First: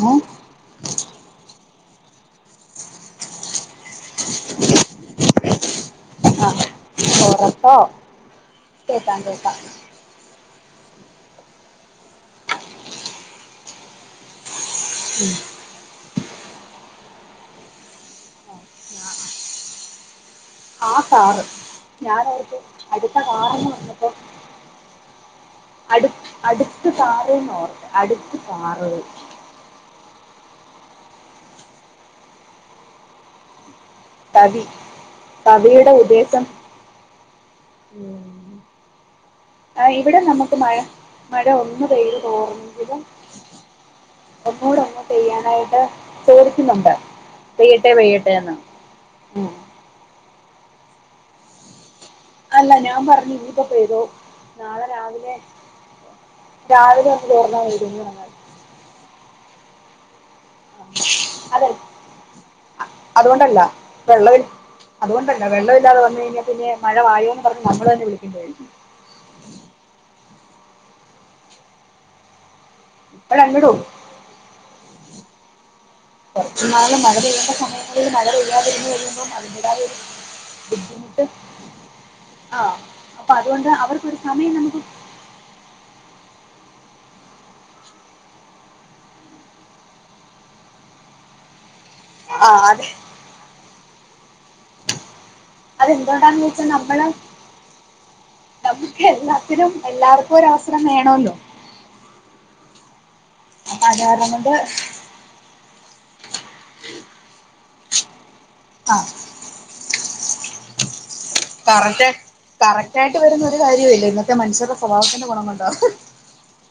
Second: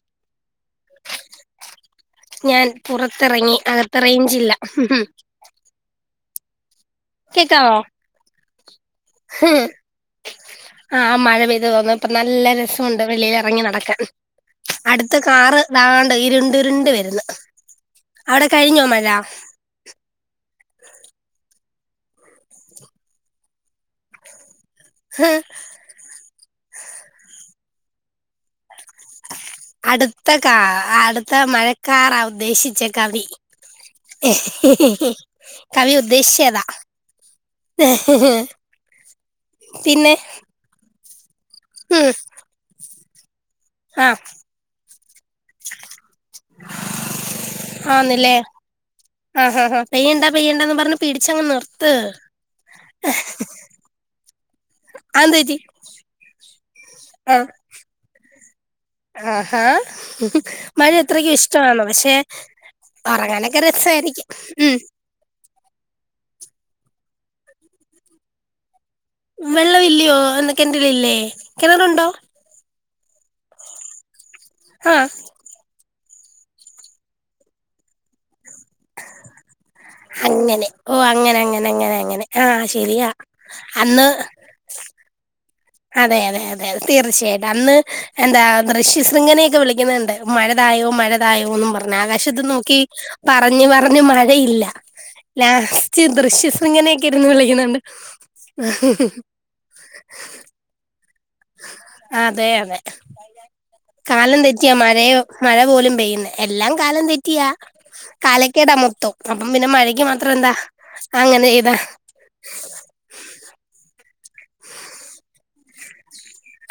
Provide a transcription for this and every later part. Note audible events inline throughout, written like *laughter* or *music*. ഏഹ് ഞാൻ പുറത്തെറങ്ങി അകത്ത് റേഞ്ചില്ല ആഹ് പൊറത്തോ കേക്കാവോ കേക്കാം കേക്കാം ആഹ് മഴ പെയ്തു തോർന്നു ഇപ്പൊ നല്ല രസണ്ട് വെളീല് എറങ്ങി നടക്കാൻ അട്ത്ത കാറ് താണ്ട് ഇര്ണ്ടിരുണ്ട് വര്ന്ന് അവിടെ കഴിഞ്ഞോ മഴ ആഹ് കാറ് ഞാനോർത്തു അട്ത്ത കാറ്ന്ന് പറഞ്ഞപ്പോ ഹ് *unintelligible* അട് അട്ത്ത് കാറ്ന്നൊ അട്ത്ത് കാറ് അടുത്ത കാ അടുത്ത മഴക്കാറാ ഉദ്ദേശിച്ചെ കവി കവി കവിയുടെ കവി ഉദ്ദേശിച്ച ഉദ്ദേശം അതാ ആ *inaudible* ആഹ് ഇവിടെ നമക്ക് മഴ മഴ ഒന്ന് ഉം പെയ്ത് തോർന്നെങ്കിലും ആ ഒന്നൂടൊന്ന് പെയ്യാനായിട്ട് ചോദിക്കുന്നൊണ്ട് പെയ്യട്ടെ പെയ്യട്ടേന്ന് ആഹ് ആഹ് ആഹ് പെയ്യണ്ടാ പെയ്യണ്ടാന്ന് പറഞ്ഞ് പിടിച്ചങ്ങ് നിർത്ത് അല്ല ഞാൻ പറഞ്ഞു ഇനീപ്പോ പെയ്തോ നാളെ രാവിലെ അതെന്ത് പറ്റി രാവിലെ അങ്ങ് ചോറ്ന്നാ വിടും ഞങ്ങൾ ആഹ് ഹാ മഴയത്രക്കും അതെ ഇഷ്ടവാണ് പക്ഷെ അതുകൊണ്ടല്ല ഒറങ്ങാനൊക്കെ രസവാരിക്കും വെള്ളമിൽ ഉം അതുകൊണ്ടല്ല വെള്ളവില്ലാതെ വന്ന് കഴിഞ്ഞാ പിന്നെ മഴ വായോന്ന് പറഞ്ഞ് നമ്മള് തന്നെ വിളിക്കേണ്ടി വരും വെള്ളവില്ല്യോ എന്ത് കെണ്റ്റിലില്ലേ കെണറുണ്ടോ *unintelligible* ആഹ് കൊറച്ചു നാള് മഴ പെയ്യണ്ട സമയങ്ങളില് മഴ പെയ്യാതിരുന്നു കഴിയുമ്പോ അതിന്റേതായോരു അങ്ങനെ ഓ ബുദ്ധിമുട്ട് അങ്ങനെ അങ്ങനെ അങ്ങനെ അങ്ങനെ ആഹ് ശരിയാ അപ്പ അത്കൊണ്ട് അവർക്കൊരു സമയം നമുക്ക് അതെയതെ അതെ തീർച്ചയായിട്ടും അന്ന് എന്താ ദൃശ്യ ശൃംഖനെയൊക്കെ വിളിക്ക്ന്ന്ണ്ട് മഴതായോ മഴതായോന്നും പറഞ്ഞ് ആകാശത്ത് ആഹ് നോക്കി അതെ പറഞ്ഞ് പറഞ്ഞ് മഴയില്ല ലാസ്റ്റ് അതെന്തുകൊണ്ടാന്ന് ദൃശ്യ ചോദിച്ചാൽ ശൃഖനെക്കെ നമ്മള് ഇര്ന്ന് വിളിക്ക്ന്ന്ണ്ട് നമുക്ക് എല്ലാത്തിനും എല്ലാർക്കും ഒരവസരം വേണോല്ലോ അതെ അതെ അപ്പൊ അത് കാരണം കാലം കൊണ്ട് തെറ്റിയ മഴയോ മഴ പോലും പെയ്യ്ന്നെ എല്ലാം കാലം തെറ്റിയാ കാലക്കേടാ ആഹ് മൊത്തം അപ്പം പിന്നെ മഴയ്ക്ക് മാത്രം എന്താ അങ്ങനെ ചെയ്താ കറക്റ്റ് കറക്റ്റായിട്ട് വരുന്ന ഒരു കാര്യോം ഇല്ലല്ലോ ത്യെ മനുഷ്യര്ടെ സ്വഭാവത്തിന്റെ ഗുണം കൊണ്ടാ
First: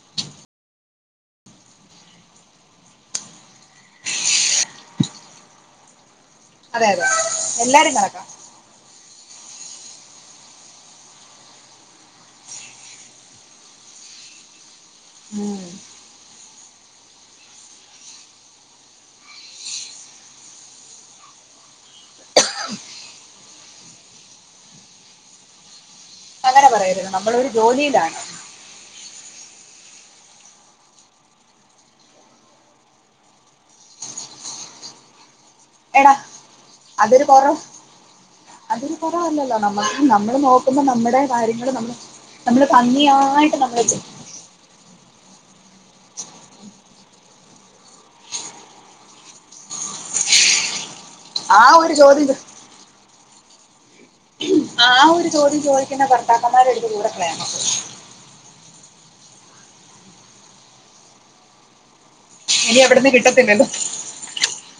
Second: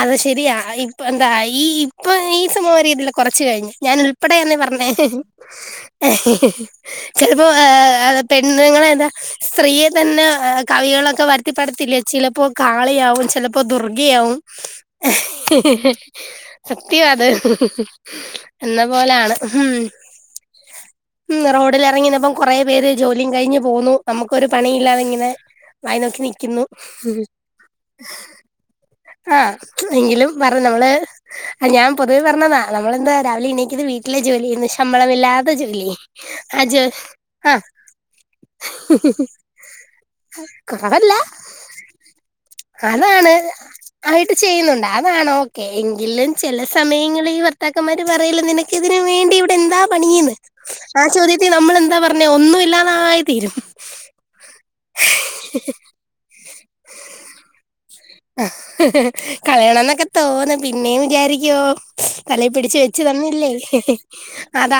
അത് ശരിയാ ഇപ്പ എന്താ ഈ ഇപ്പൊ ഈ സമം വരെ ഇതില് കൊറച്ച് കഴിഞ് ഞാനുൾ ഇപ്പടേന്ന് പറഞ്ഞേ ഹി ഹി ഹി ഹെ ഹെ ഹെ അതെ അതെ ചെലപ്പോ അ എല്ലാരും അ ആ കണക്കാ പെട് നിങ്ങളേതാ സ്രീയെതന്നെ അ കവികളൊക്കെ വര്ത്തിപ്പടത്തിലേ ചിലപ്പോ. കാളിയാവും ചെലപ്പോ ദുർഗിയാവും. ഹെ. ഹ്. ഉം ഹ്. ഹ്‌ സത്യാഅത് എന്ന പോലാണ് ഉ ഉം ഉം റോഡിലറങ്ങി നിന്നപ്പ കൊറേ പേര് ജോലിയും കഴിഞ് പോവുന്നു നമുക്കൊരു പണിയുംല്ലാതെ ഇങ്ങനെ. വായെ നോക്കി നിക്കുന്നു. അങ്ങനെ പറയരുത് ഹ് ഹും നമ്മളൊരു ജോലിയിലാണ് ആ എങ്കിലും പറ നമള്. അ ഞാൻ പൊതുവെ പറഞ്ഞതാ നമ്മളെന്താ രാവിലെ എണീക്ക്ന്നു വീട്ടിലെ ജോലി ചെയ്യുന്നു ശമ്പളമില്ലാ *unintelligible* എടാ അജ് അതൊരു ആ കൊറവ് അതൊരു കൊറവല്ലല്ലോ നമ്മക്ക് നമ്മള് നോക്കുമ്പോ കുറവല്ല നമ്മടെ കാര്യങ്ങള് നമ്മ. നമ്മള് ഭംഗിയായിട്ട് നമ്മളത് ചെയ്യും. നന്നായിട്ട് ചെയ്യുന്നുണ്ട് അതാണോ ഓക്കെ എങ്കിലും ചില സമയങ്ങളിൽ ഈ ഭർത്താക്കന്മാര് പറയല് നി ഇതിന് വേണ്ടി ഇവിടെ എന്താ പണീന്ന് ആ ചോദ്യം- ത്തി ആ ഒരു നമ്മളെന്താ പറഞ്ഞെ ചോദ്യം ഒന്നും ഇല്ലാതായി തീരും. ആ ആ ഒരു ചോദ്യം ചോദിക്കുന്ന ഭർത്താക്കന്മാരെ എടുത്ത് ദൂരെക്കളയണം. ഹ് ഹ് ഹ് കളയണന്നൊക്കെ തോന്നും പിന്നേ വിചാരിക്കും തലേ ഇനി പിടിച്ചു വെച്ചു എവിടുന്ന് തന്നില്ലേ കിട്ടത്തില്ലല്ലോ ഹി ഹി അതാ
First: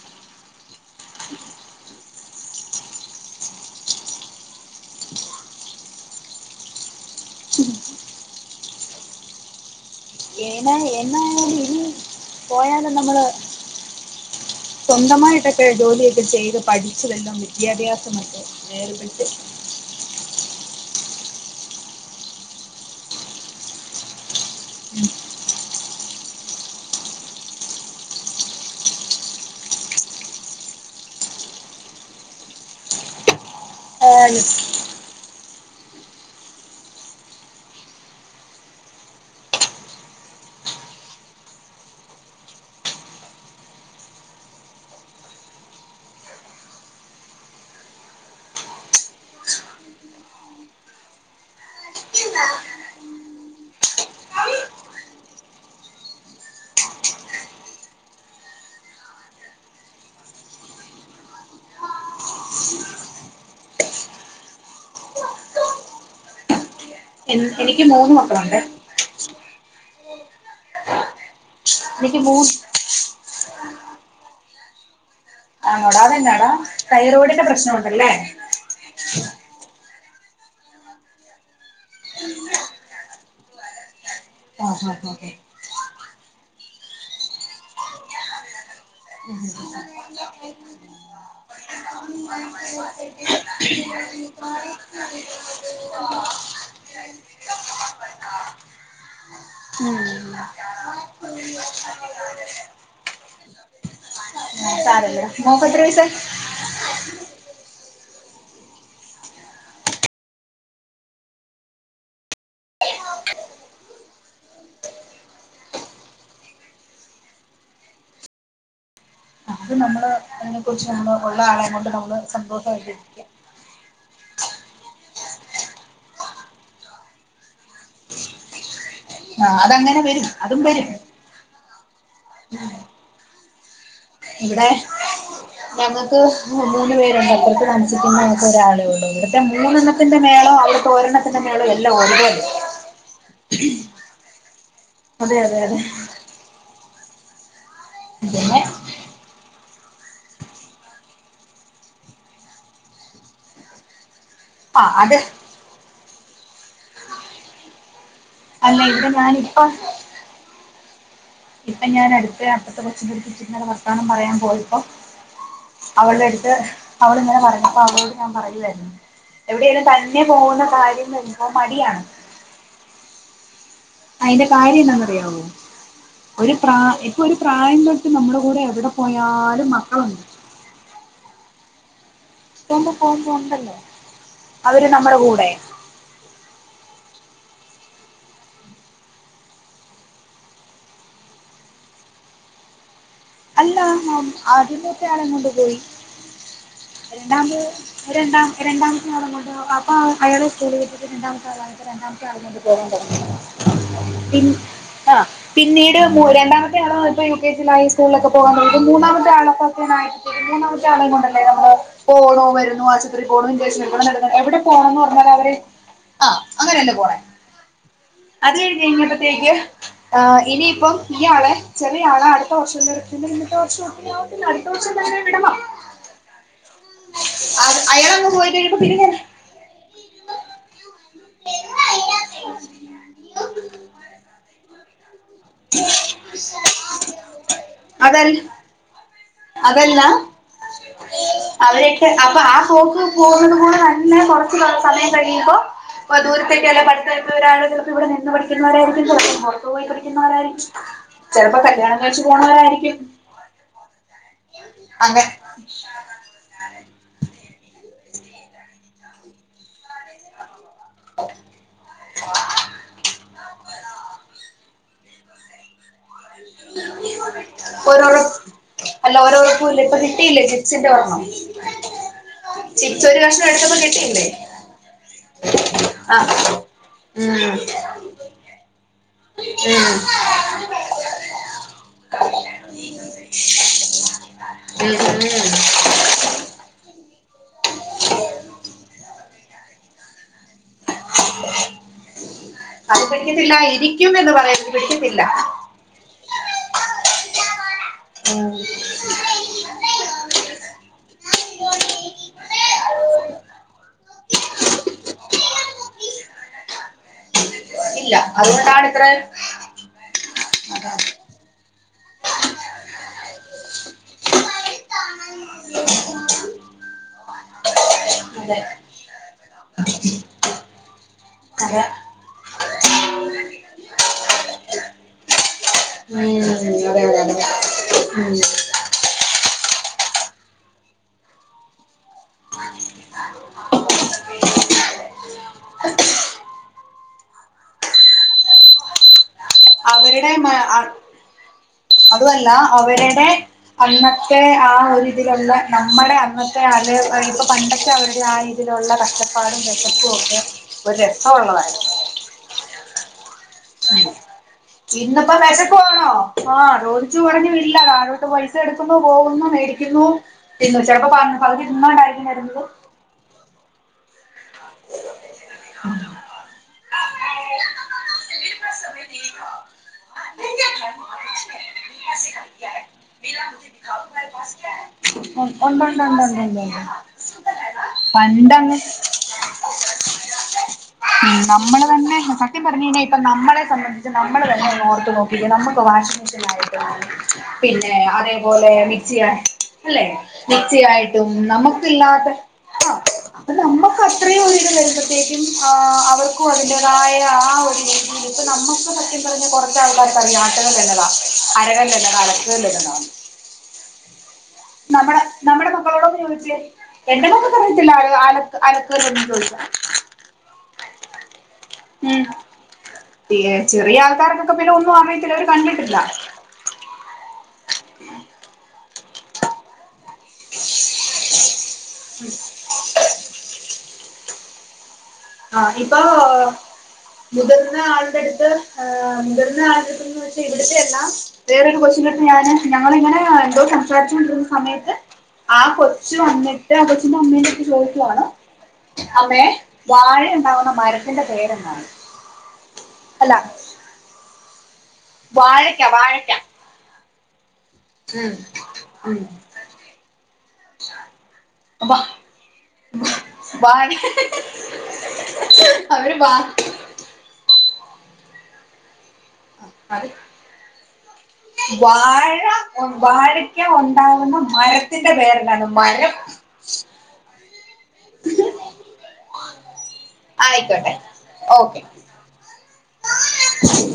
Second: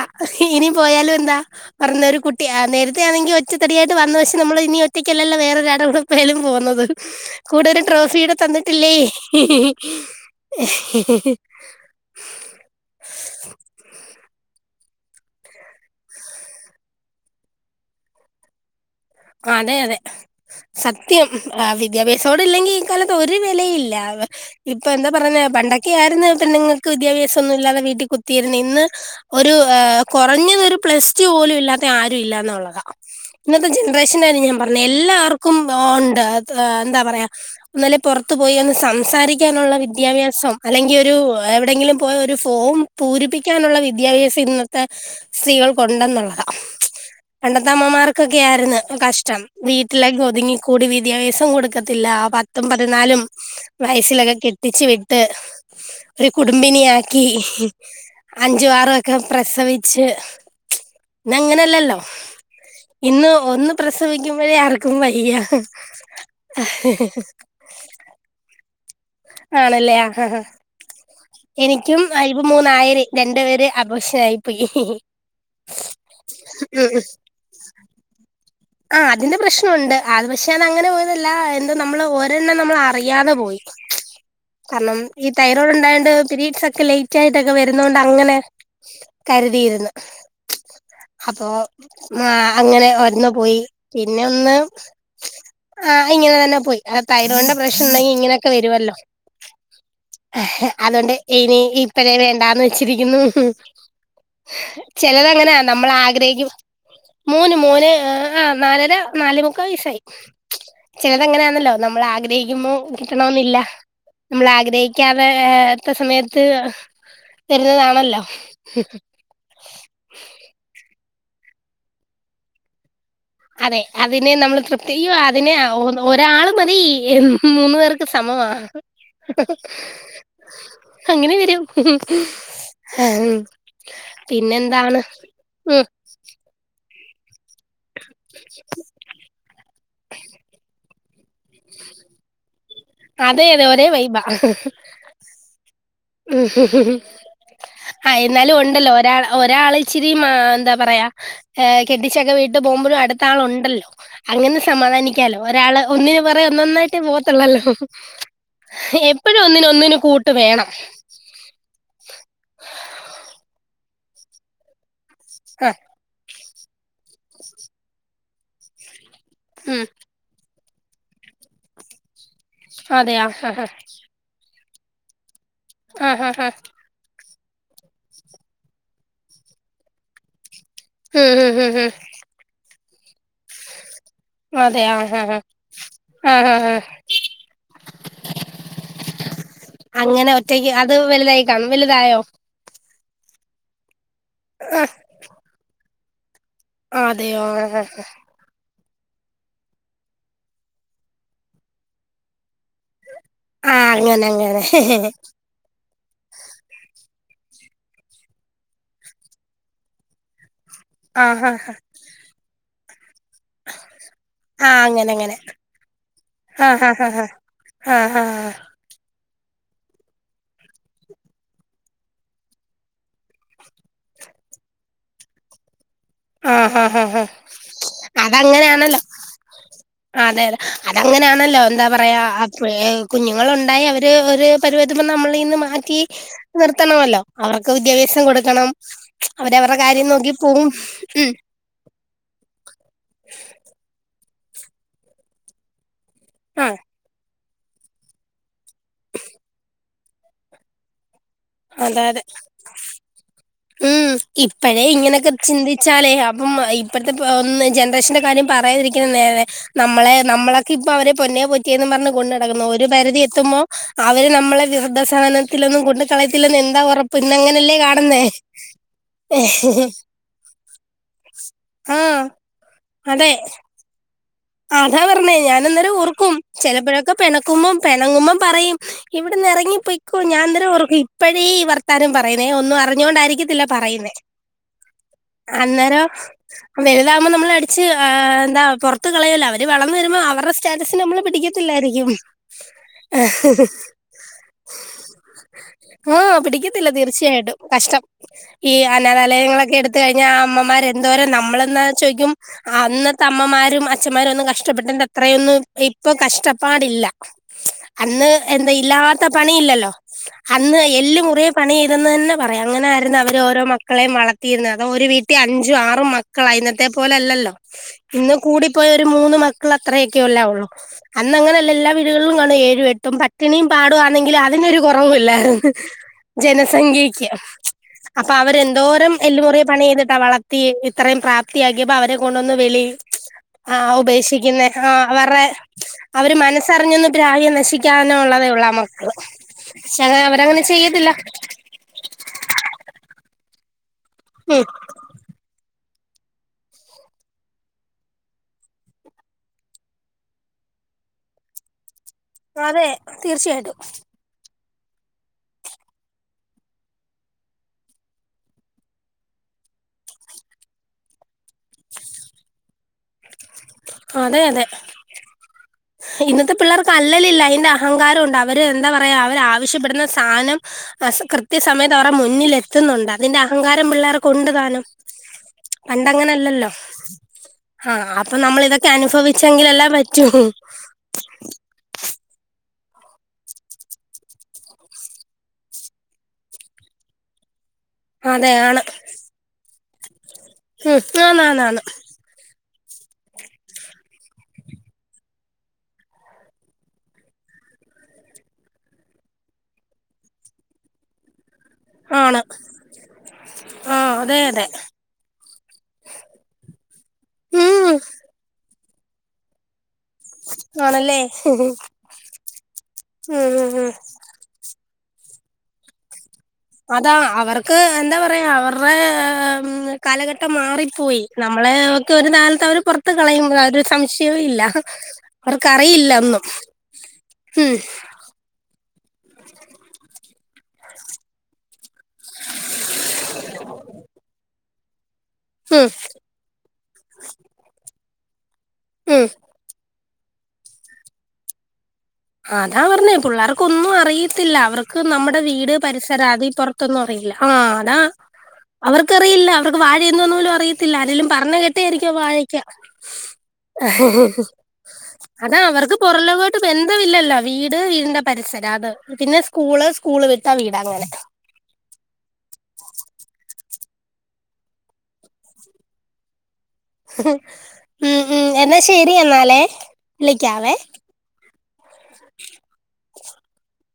ഇനി പോയാലും എന്താ? പറഞ്ഞൊരുകുട്ടിയാ നേരത്തെ ആണെങ്കിൽ ഒറ്റ തടിയായിട്ട് വന്നു പക്ഷെ നമ്മള് ഇനി ഒറ്റയ്ക്കല്ലല്ലോ വേറൊരാൾടെ കൂടെ. ഇപ്പയേലും പോന്നത് കൂടെയൊരു ട്രോഫ്യൂടെ തന്നിട്ടില്ലേ? ഹി ഹി ഹി *unintelligible* എന്നായാലും ഇനിയും പോയാലും നമ്മള്. സ്വന്തമായിട്ടൊക്കെ ജോലിയൊക്കെ ചെയ്ത് പഠിച്ചുവല്ലോം വിദ്യാഭ്യാസമൊക്കെ *unintelligible* അതെ അതെ. സത്യം ഉഹ് ആ വിദ്യാഭ്യാസോടില്ലെങ്കി ഈ കാലത്ത് ഒരു വെലയുല്ല. ഇപ്പൊ എന്താ പറയുന്നെ പണ്ടൊക്കെ ആയിരുന്നേ പെണ്ണ്ങ്ങൾക്ക് വിദ്യാഭ്യാസം ഒന്നും ഇല്ലാതെ വീട്ടി കുത്തിയിരുന്ന് ഇന്ന്. ഒരു ആ കൊറഞ്ഞത് ഒരു പ്ലസ് ടു പോലും ഇല്ലാത്ത ആരും ഇല്ലാന്നുള്ളതാ ഇന്നത്തെ ജന പ്രശന ഞാൻ പർഞ്ഞെ എല്ലാവർക്കും ഓണ്ട് എന്താ പറയാ. ഒന്നുംഅല്ലെ പൊറത്ത് പോയി ഒന്ന് സംസാരിക്കാനുള്ള വിദ്യാഭ്യാസം അല്ലെങ്കിൽ ഒരു എവിടെങ്കിലും പോയ ഒരു ഫോം പൂരിപ്പിക്കാനുള്ള വിദ്യാഭ്യാസം ഇന്നത്തെ സ്ത്രീകൾക്കുണ്ടെന്നുള്ളതാ പണ്ടത്തെ അമ്മമാർക്കൊക്കെയായിര്ന്ന് കഷ്ട്ടാണ് വീട്ടിലൊക്ക ഒതുങ്ങിക്കൂടി വിദ്യാഭ്യാസോം കൊടുക്കത്തില്ല പത്തും പതിനാലും. വയസ്സിലൊക്കെ കെട്ടിച്ചു വിട്ട് ഒരു കുടുംബിനിയാക്കി. ഹ് ഹും അഞ്ചും ആറുവൊക്കെ പ്രസവിച്ച് ഇന്നങ്ങനെല്ലല്ലോ? ഇന്ന് ഒന്ന് പ്രസവിക്കുമ്പഴേ ആർക്കും വയ്യ. ഹ് ഹ ഹ് ഹ് എൻ എനിക്ക് മൂന്ന് മക്കളുണ്ട്. ആണല്ലേ ആഹാ ഹാ ആഎനിക്കും എനിക്ക് മൂ ഇപ്പ മൂന്നായേ രി രണ്ട് പേര് അബോഷനായി പോയി. ഹി ഹി ഹി ആണോടാ അതെന്നാടാ തൈറോയിഡിന്റെ പ്രശ്നോണ്ടല്ലേ? ആ അതിന്റെ പ്രശ്നം ഉണ്ട് അത് പക്ഷെ അത് അങ്ങനെ പോയതല്ല എന്ത് നമ്മള് ഒരെണ്ണം നമ്മള് അറിയാതെ പോയി. ആഹ് കാര്ണം ആഹ് ഈ ആഹ് തൈറോയ്ഡ് ഉണ്ടായോണ്ട് പീരീഡ്സ് ഒക്കെ ലേറ്റ് ആയിട്ടൊക്കെ വരുന്നോണ്ട് അങ്ങനെ. *unintelligible* അപ്പോ ആ അങ്ങനെ ഒര്ണ്ണം പോയി പിന്നെ ഒന്ന്. ആ ഇങ്ങനെ തന്നെ പ്പോയി ആ തൈറോയിഡിന്റെ പ്രശ്നോണ്ടെങ്കി ഇങ്ങനെയൊക്കെ വരുവല്ലോ. ഹെ ഹെ അതോണ്ട്‌ ഇനി ഇപ്പയേ വേണ്ടാന്ന് വെച്ചിരിക്ക്ന്ന് ഹ് ആഹ് സാരല്ല ചെലതങ്ങനാ മോക്ക് എത്ര വയസായി നമ്മളാഗ്രഹിക്കും മോന് മോന്. ആ നാലര നാലേമുക്കാ വയസ്സായി. ചെലതങ്ങനെയാന്നല്ലോ നമ്മളാഗ്രഹിക്കുമ്പോ കിട്ടണോന്നില്ല. നമ്മൾ ആഗ്രഹിക്കാതെ ത്തസമയത്ത്. തരുന്നതാണല്ലോ അത് നമ്മളെ അയ്നെ കുറിച്ച് ന ഉള്ള ആളെ കൊണ്ട് നമ്മള് സന്തോഷംമായിക്കുക അതെ അതിനെ നമ്മൾ തൃപ്തി യ്യോ അതിന് ഒ ഒരാള് മതി മൂന്നു പേർക്ക് സമമാ ആ അതങ്ങനെ വരും അതും വരും അങ്ങെനെ വരും ഇവിടെ പിന്നെന്താണ് ഉം. ഞങ്ങക്ക് മൂന്ന് പേരുണ്ട് അപ്പർത്ത് താസിക്ക്ന്നാൾക്ക് ഒരാളെ ഒള്ളു ഇവ് മൂന്നെണ്ണത്തിന്റെ മേളോ അവിടെത്തെ ഒരെണ്ണത്തിന്റെ മേളോ എല്ലാം ഒര്‌പോലെയാ അതെ അത് ഒരേ വൈബ അതെ അതെ അതെ ആഹ് എന്നാലും പിന്നെ ഉണ്ടല്ലോ ഒരാള് ഒരാൾ ഇച്ചിരി മാ എന്താ പറയാ കെട്ടിച്ചൊക്കെ വീട്ടു പോകുമ്പോഴും അടുത്ത ആളു ഉണ്ടല്ലോ അങ്ങനെ ആഹ് അത് സമാധാനിക്കാലോ ഒരാള് ഒന്നിന് പാെറകെ ഒന്നാെന്നായിട്ടെ പോവത്തൊള്ളല്ലോ അല്ല ഇവിടെ എപ്പഴും ഒന്നിന് ഞാനിപ്പം ഒന്നിനു കൂട്ട് വേണം ഇപ്പൊ ഞാൻ അടുത്ത അപ്പുറത്തെ കൊച്ചിന്റെ അടുത്ത് ഇച്ചിരി നേരം പറയാൻ വർത്താനം പറയാൻ പോയപ്പോ ഹ അവളുടെ അടുത്ത് അവളിങ്ങനെ പറഞ്ഞപ്പോ അവളോട് ഞാൻ പറയുായിരുന്നു ഉം. എവിടെലും നെ പോകുന്ന കാര്യങ്ങ എന്തോ മടിയാണ് അതെയെ ആഹ് ഹാ അയിന്റെ കാര്യം എന്താന്ന് അറിയാവോ ആ ഹാ ഹാ ഒരു പ്രയ ഇ പൊരു പ്രായം തൊട്ട് നമ്മുടെ കൂടെ എവിടെ പോയാലും മക്കളുണ്ട് ഉം ഉം ഹും ഹും പോകുമ്പോൾ പോവുന്നുണ്ടല്ലോ അതെ ആഹ് ആഹ് ആഹ് ആഹ് ആഹ് ആഹ് അങ്ങനെ ഒറ്റയ്ക്ക് അത് വലുതായി കാമ്മല് തായോ അല്ല ആദ്യം ആഹ് മെതത്തെ ആളെ കൊണ്ടു പോയി അതെയോ എന്താന് ആഹ് ഒര് ഏണ്ടാ രണ്ടാമത്തെ ആളങ്ങോണ്ട് അപ്പ അയാള് സ്കൂള് വിട്ടിട്ട് രണ്ടാമത്തെ അളായിട്ട് രണ്ടാമത്തെ ആളെകാെണ്ട് പോരാൻ പറ്റും പി ആന് പിന്നീട് രണ്ടാമത്തെ ആളോ ഇപ്പ യു കെ ജി ആയി സ്കൂളിലക്കെ പോകാത് മൂന്നാമത്തെ ആളക്കൊക്കാനയി മൂന്നാമത്തെ ആളേം കൊണ്ടല്ലേ ആഹ് ആഹ് നമ്മള് പോളോ വരുന്നോ ആ *unintelligible* എവിടെ പോണംന്ന് അങ്ങനെ അങ്ങനെ ആഹ് ആഹ് ആഹ് അങ്ങനെ അങ്ങനെ പറഞ്ഞാലവര് ആഹ് അങ്ങനെല്ലെ പോണേ ആഹ് ആഹ് അത് കഴ്ഞ്ഞയ്ഞ്ഞപഴ്ത്തേക്ക് ഇനിയിപ്പം ഇയാളെ ചെറിയാളെ അട്ത്ത വർഷം *unintelligible* ആഹ് ഹാ ഹ ഹാ അത് അയാളങ്ങ് പോയി കഴിയുമ്പോ പിന്നെ അതങ്ങെനെയാന്നല്ലോ ഞാൻ അതെ അതെ അതങ്ങനെയാണല്ലോ എന്താ പറയാ അ കുഞ്ഞുങ്ങള ഉണ്ടായി അവര് പരിപത് നമ്മളീന്ന് മാറ്റി നിർത്തണമല്ലോ അവർക്ക് വിദ്യാഭ്യാസം അതല്ല കൊടുക്കണം അവരവര്ടെ കാര്യം അതല്ല നോക്കി പോവും ഉം അവരൊക്കെ അപ്പൊ ആ പൊക്ക് പോകുന്നത് കൂടെ തന്നെ കൊറച്ച് സമയം കഴകിയുമ്പോ ഇപ്പ ദൂരത്തെക്കെ ആഹ് അല്ല പഠ്ത്ത ഒരാള് ചെലപ്പോ ഇവിടെ നിന്ന് പഠിക്ക്ന്നവരായിരിക്കും ചെലപ്പം പൊറത്തു പോയി പഠിക്ക്ന്നവരായിരിക്കും ചിലപ്പോ കല്യാണം അതെ അതെ കഴിച്ച് പോകണവരായിരിക്കും ഉം ഇപ്പഴേ അങ്ങനെ ഇങ്ങനെയൊക്കെ ചിന്തി ച്ചാലേ അപ്പം ഇപ്പഴത്തെ ഒ ജനറേഷന്റെ കാര്യം പറയാതിരിക്കുന്ന നേരെ നമ്മളെ നമ്മളെ ഇപ്പൊ അവരെ പൊന്നെ പൊറ്റിയെ പറഞ്ഞ് കൊണ്ട നടടക്കുന്നു ഒരു പരിധി എത്തുമ്പോ അവര് നമ്മളെ വ്യ മവൃദ്ധസദനത്തിലൊന്നും കൊണ്ട് കളയത്തില്ലന്നും എന്താ ഉറപ്പ് ഇന്ന അങ്ങനെയല്ലേ ഓരോരോ കാണുന്നേ അല്ല ഓരോഴപ്പല്ല ഇപ്പ കിട്ടിയില്ലേ ജിപസിന്റെ ഒരണ്ണം ആഹ് ചിപ്സ് ഒര് അതെ കഷ്ണം എട്ത്തപ്പം കിട്ടിയില്ലേ അതാ പർഞ്ഞേ ഞാനന്നേരം ആ ഓർക്കും ചെലപ്പഴൊക്കെ ഉം പെണക്കുമ്പം പെണങ്ങുമ്പം പറയും ഇവിടന്ന് ഇറങ്ങി ഉം പൊയ്ക്കോ ഞാൻ തന്ന *unintelligible* ഇപ്പഴേഈ വർത്താനം പറയുന്നേ ഒന്നും അറിഞ്ഞോൊണ്ടായിരിക്കത്തില്ല പറയുന്നേ ഉം ഉം *unintelligible* അന്നേരം വല്താകുമ്പൊ നമ്മള് അടിച്ച് എന്താ പൊറ ത്ത് കളയല്ലാ അവര് വളർന്ന വരുമ്പൊ അവര്ടെ സ്റ്റാറ്റസിന് നമ്മള് പിടിക്കത്തില്ലായിരിക്കും അത് പിടിക്കത്തില്ല ഇരിക്കും എന്ന് പറയരുത് പിടിക്കത്തില്ല ആഹ് പിടിക്കത്തില്ല തീർച്ചയായിട്ടും കഷ്ടം ഉം ഈ അനാഥാലയങ്ങളൊക്കെ എടുത്ത് കഴിഞ്ഞാ ആ അമ്മമാർ എന്തോരം നമ്മളെന്നാ ചോയിക്കും അന്നത്തെ അമ്മമാരും അച്ഛന്മാരൊന്നും കഷ്ടപ്പെട്ടതിന്റത്രയൊന്നും ഇപ്പൊ കഷ്ടപ്പാടില്ല ഇല്ല അന്ന് എന്താ അതുകൊണ്ടാണ് ഇത്ര ഇല്ലാത്ത പണിയില്ലല്ലോ അന്ന് അതെ എല്ലുമുറിയേ പണിയിര്ന്നെന്നെ പറയാം അങ്ങനെയിരുന്നു അവര് ഓരോ മക്കളെയും വളർത്തിയിരുന്നത് അതും ഒരു വീട്ടിൽ അഞ്ചും ആറും മ ക്കളായി ഇന്നത്തെ പോലെയല്ലോ ഇന്ന് കൂടി ഒരു മൂന്ന് മക്കളത്രയൊക്കല്ലയാവുള്ളു അതെ അന്നങ്ങനെയല്ലെ വീടുകളിലുംകാണും ഏഴും എട്ടും പട്ടിണിയും പാടുവാണെങ്കിലും അതിനൊരു കൊറവുല്ലായിരുന്നു ഉം അതെ അതെ ജനസംഖ്യയ്ക്ക് അതെ ഉം അപ്പവരെ എന്തോരം എല്ല് മുറിയ പണിചെയ്തിട്ടാ വളർത്തി ഇത്രയും പ്രാപ്തിയാക്കിയപ്പൊ അവരെ കൊണ്ട്വന്ന് വെളി ആ ഉപേക്ഷിക്കുന്നെ ആവരെ അവര് മനസ്സറിഞ്ഞൊന്ന് പ്രാഗിയാ നശിക്കാനുള്ളതേയുള്ളൂ മക്കള് പക്ഷെ അവരങ്ങനെ ചെയ്യത്തില്ല അതുഅല്ല അവര്ടെ അന്നത്തെ ഉം ആ ഒരിതിലുള്ള നമ്മടെ അന്നത്തെ ആള് ഇപ്പൊ പണ്ടത്തെ അവരുടെ ആ ഇതിലുള്ള കഷ്ടപ്പാടും വിശപ്പുഒക്കെ ഒരു രസവാങ്ങള് അതെ തീർച്ചയായിട്ടും ഇന്നിപ്പം വെഷക്ക്‌ആണോ ആഹ് ചോദിച്ചു പറഞ്ഞു ഇല്ല കാരോട്ട് പൈസ എട്ക്കുന്നു പോകുന്നു മേടിക്കുന്നു ഇന്ന് ചെലപ്പൊ പ പകുതി നിന്നോണ്ടായിരിക്കും വര്ന്നത് അതെയതെ ഇന്നത്തെ പിള്ളാർക്കല്ലലില്ല അയിന്റെ അഹങ്കാരുണ്ട് അവര് എന്താ പറയാ അവരാവശ്യപ്പെടുന്ന സാനം കൃത്യസമയത്ത് അവരുടെ മുന്നിൽ എത്തുന്നുണ്ട് അതിന്റെ അഹങ്കാരം പിള്ളേർക്കുണ്ട്താനും ഉം ഉണ്ട് ഉണ്ട് ഉണ്ട് ഉണ്ട് ഉണ്ട് പണ്ടങ്ങനല്ലല്ലോ ഉണ്ട് ആഹ് അപ്പൊ നമ്മളിതൊ പണ്ടങ്ങ് അനുഭവിച്ചെങ്കിലെല്ലാം പറ്റും ഉം നമ്മള് തന്നെ സത്യം പറഞ്ഞ്കഴിഞ്ഞാ ഇപ്പം നമ്മളെ സംബന്ധി നമ്മള് തന്നെന്നോർത്ത്നോക്കിക്കേ നമ്മക്ക് വാശി *unintelligible* പിന്നെ അതെ അതേപോലെ ആണ് മിക്സിയാ അല്ലെ ഉം മിക്സിയായിട്ടും ആന്ന് ആന്ന് ആന്ന് നമുക്കില്ലാത്ത ആ അപ്പ നമ്മക്കത്രയൊരിത് വരുമ്പത്തേക്കും ആ അവർക്കും അതിന്റെതായ ആ ഒരു രീതില് ഇപ്പ നമ്മുക്ക് സത്യം പറഞ്ഞ കൊറ ച്ചാൾക്കാർക്കറിയാ മറ്റതൊക്കെന്നതാ അരകല്ലെന്നതാ ആണ് അലക്കുകല്ലെന്നതാ ആഹ് അതെ അതെ നമ്മടെ നമ്മടെ മക്കളോടൊന്ന് ചോദിച്ചേ എന്റെ മക്കക്കറിയത്തില്ല ഉം അലക്ക് അലക്ക്‌കല്ലൊന്നും ചോദിച്ച ആണല്ലേ ഹ്മ്-ഹ്മ്-ഹ്മ് ഏ ചെറിയ ആൾക്കാർക്കൊക്കെ പിന്നൊന്നും അറിയത്തില്ല അവര് കണ്ടിട്ടില്ല അതാ അവർക്ക് എന്താ പറയാ അവർടെ കാലഘട്ടം മാറിപ്പോയി നമ്മളെ ഒക്കെ ഒരു കാലത്ത് അവര് പൊറത്ത് കളയും അതിലൊരു സംശയവും ഇല്ല ആഹ് ഇപ്പൊ അവർക്കറിയില്ല ഒന്നും ഉം മുതിർന്ന ആളുടെട്ത്ത് മുതിർന്ന ആള്ടെട്ത്ത് വെച്ച് ഇവിടുത്തെയെല്ലാ വേറൊരു കൊച്ചിന്റെടുത്ത് ഞാന് ഞങ്ങളിങ്ങനെ എന്തോ സംസാരിച്ചു കൊണ്ടിരുന്ന സമയത്ത് ആ ഉം കൊച്ച് വന്നിട്ട് ആ കൊച്ചിന്റെ അമ്മേന്റെട്ത്ത് ചോദിക്കുആണ് ഉം അമ്മേ വാഴയ്ണ്ടാവുന്ന മരത്തിന്റെ പേരെന്താണ്ന്ന് അതാ പറഞ്ഞേ പിള്ളേർക്കൊന്നും അറിയത്തില്ല അവർക്ക് നമ്മുടെ വീട് വാഴക്ക പരിസരം വാഴക്ക അതിപ്പൊ റത്തൊന്നും അറിയില്ല ആ അതാ ഉം ഉം അവർക്കറിയില്ല അവർക്ക് വാഴയെന്തോന്ന് പോലും അറിയത്തില്ല ആരെലും പറഞ്ഞ കേ വാ ട്ടിരിക്കും വായിക്ക വാഴ അതാ അവർക്ക് അവര് വാ പൊറംലോകായിട്ട് ബന്ധഇല്ലല്ലോ വീട് വീടിന്റെ പരിസരം അത് പിന്നെ സ്കൂള് അത് സ്കൂള് വിട്ട വീട് അങ്ങനെ വാഴ വാഴക്ക ഉണ്ടാവുന്ന മരത്തിന്റെ പേരെന്താന്ന് മരം ഉം ഉം എന്നാ ശരി എന്നാലേ വിളിക്കാവേ ആയിക്കോട്ടെ ഓക്കെ *unintelligible* *inaudible*